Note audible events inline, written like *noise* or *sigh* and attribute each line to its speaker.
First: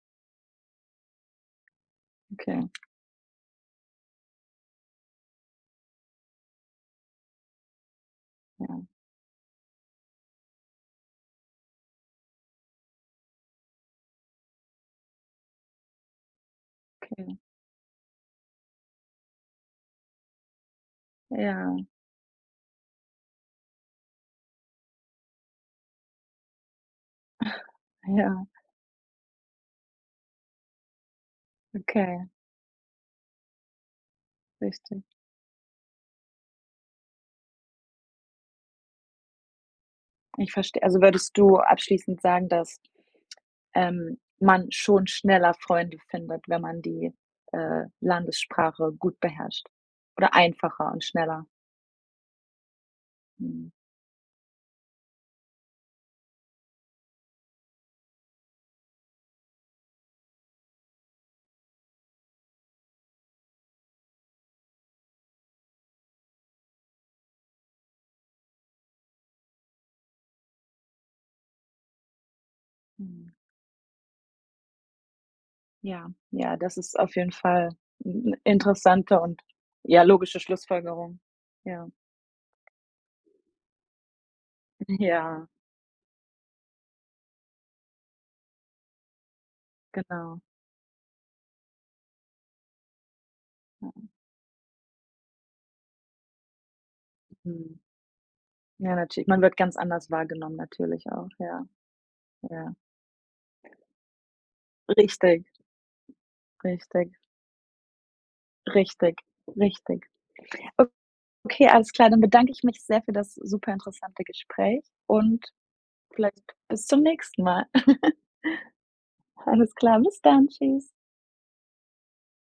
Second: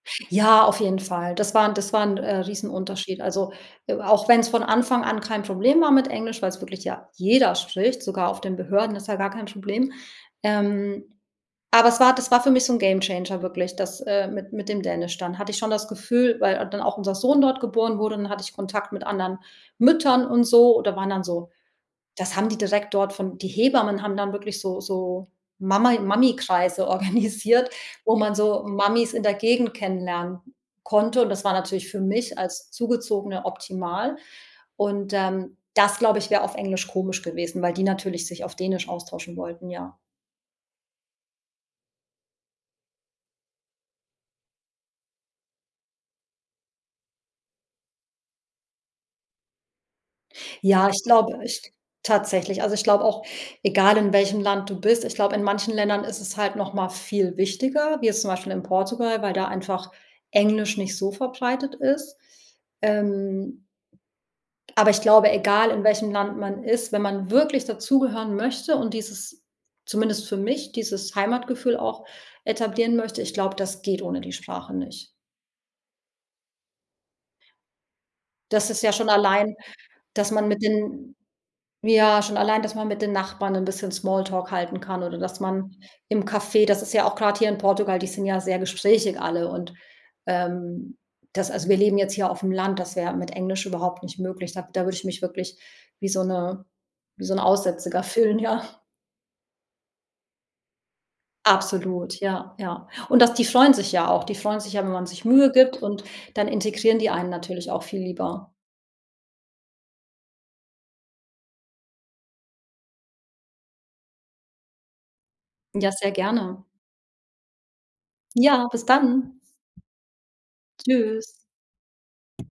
Speaker 1: Ja, auf jeden Fall, das war 'n das war 'n, äh,
Speaker 2: Okay.
Speaker 1: Riesenunterschied, also, e auch wenn's von Anfang an kein Problem war mit Englisch, weil's wirklich ja jeder spricht, sogar auf den
Speaker 2: Ja.
Speaker 1: Behörden, ist ja gar kein Problem, ähm, aber es war das war für mich so 'n Gamechanger wirklich, das, äh, mit mit dem Dänisch dann hatte ich schon das Gefühl, weil dann auch unser
Speaker 2: Okay.
Speaker 1: Sohn dort geboren wurde, dann hatte ich Kontakt mit anderen Müttern und so oder waren dann so
Speaker 2: Ja.
Speaker 1: das haben die direkt dort von die Hebammen haben dann wirklich so so Mama Mami-Kreise organisiert,
Speaker 2: *snorts*
Speaker 1: wo man
Speaker 2: Ja.
Speaker 1: so Mamis in der Gegend kennenlernen konnte, und das war natürlich für
Speaker 2: Okay.
Speaker 1: mich als Zugezogene optimal
Speaker 2: Richtig.
Speaker 1: und, ähm, das, glaube ich, wäre auf Englisch komisch gewesen, weil die natürlich sich auf Dänisch austauschen wollten, ja.
Speaker 2: Ich verstehe, also würdest du abschließend sagen, dass, ähm, man schon schneller Freunde findet, wenn man die, äh, Landessprache gut beherrscht, oder
Speaker 1: Ja,
Speaker 2: einfacher
Speaker 1: ich
Speaker 2: und
Speaker 1: glaube
Speaker 2: schneller?
Speaker 1: ich g tatsächlich, also, ich glaube auch,
Speaker 2: Mhm.
Speaker 1: egal in welchem Land du bist, ich glaube, in manchen Ländern ist es halt noch mal viel wichtiger, wie jetzt zum Beispiel in Portugal, weil da einfach Englisch nicht so verbreitet ist, ähm, aber ich glaube, egal in welchem Land man ist, wenn man wirklich dazugehören möchte und dieses zumindest für mich, dieses Heimatgefühl auch etablieren möchte,
Speaker 2: Mhm.
Speaker 1: ich glaube, das geht ohne die Sprache nicht.
Speaker 2: Ja. Ja, das ist auf jeden Fall 'n 'n
Speaker 1: Das ist ja schon
Speaker 2: interessanter und
Speaker 1: allein,
Speaker 2: ja,
Speaker 1: dass
Speaker 2: logische
Speaker 1: man mit den
Speaker 2: Schlussfolgerung, ja.
Speaker 1: ja, schon allein, dass man mit den Nachbarn 'n bisschen Smalltalk halten kann oder dass
Speaker 2: Ja.
Speaker 1: man im Café das ist ja auch grade hier in Portugal, die sind ja sehr gesprächig alle und,
Speaker 2: Genau.
Speaker 1: ähm, das also wir leben jetzt hier auf'm Land, das wäre mit Englisch überhaupt
Speaker 2: Mhm.
Speaker 1: nicht möglich sage da würde ich mich wirklich wie so 'ne wie so 'n
Speaker 2: Mhm.
Speaker 1: Aussätziger fühlen, ja.
Speaker 2: Ja, natür man wird ganz anders wahrgenommen, natürlich auch, ja,
Speaker 1: Absolut, ja,
Speaker 2: ja.
Speaker 1: ja, und das die freuen sich ja auch, die freuen sich ja, wenn man sich
Speaker 2: Richtig.
Speaker 1: Mühe gibt, und dann integrieren die
Speaker 2: Richtig.
Speaker 1: einen natürlich auch viel lieber.
Speaker 2: Richtig. Richtig. Okay, alles klar, dann bedanke ich mich sehr für das superinteressante Gespräch und
Speaker 1: Ja, sehr
Speaker 2: vielleicht
Speaker 1: gerne.
Speaker 2: bis zum nächsten Mal. *chuckles*
Speaker 1: Ja, bis dann.
Speaker 2: Alles klar, bis dann, tschüss.
Speaker 1: Tschüss.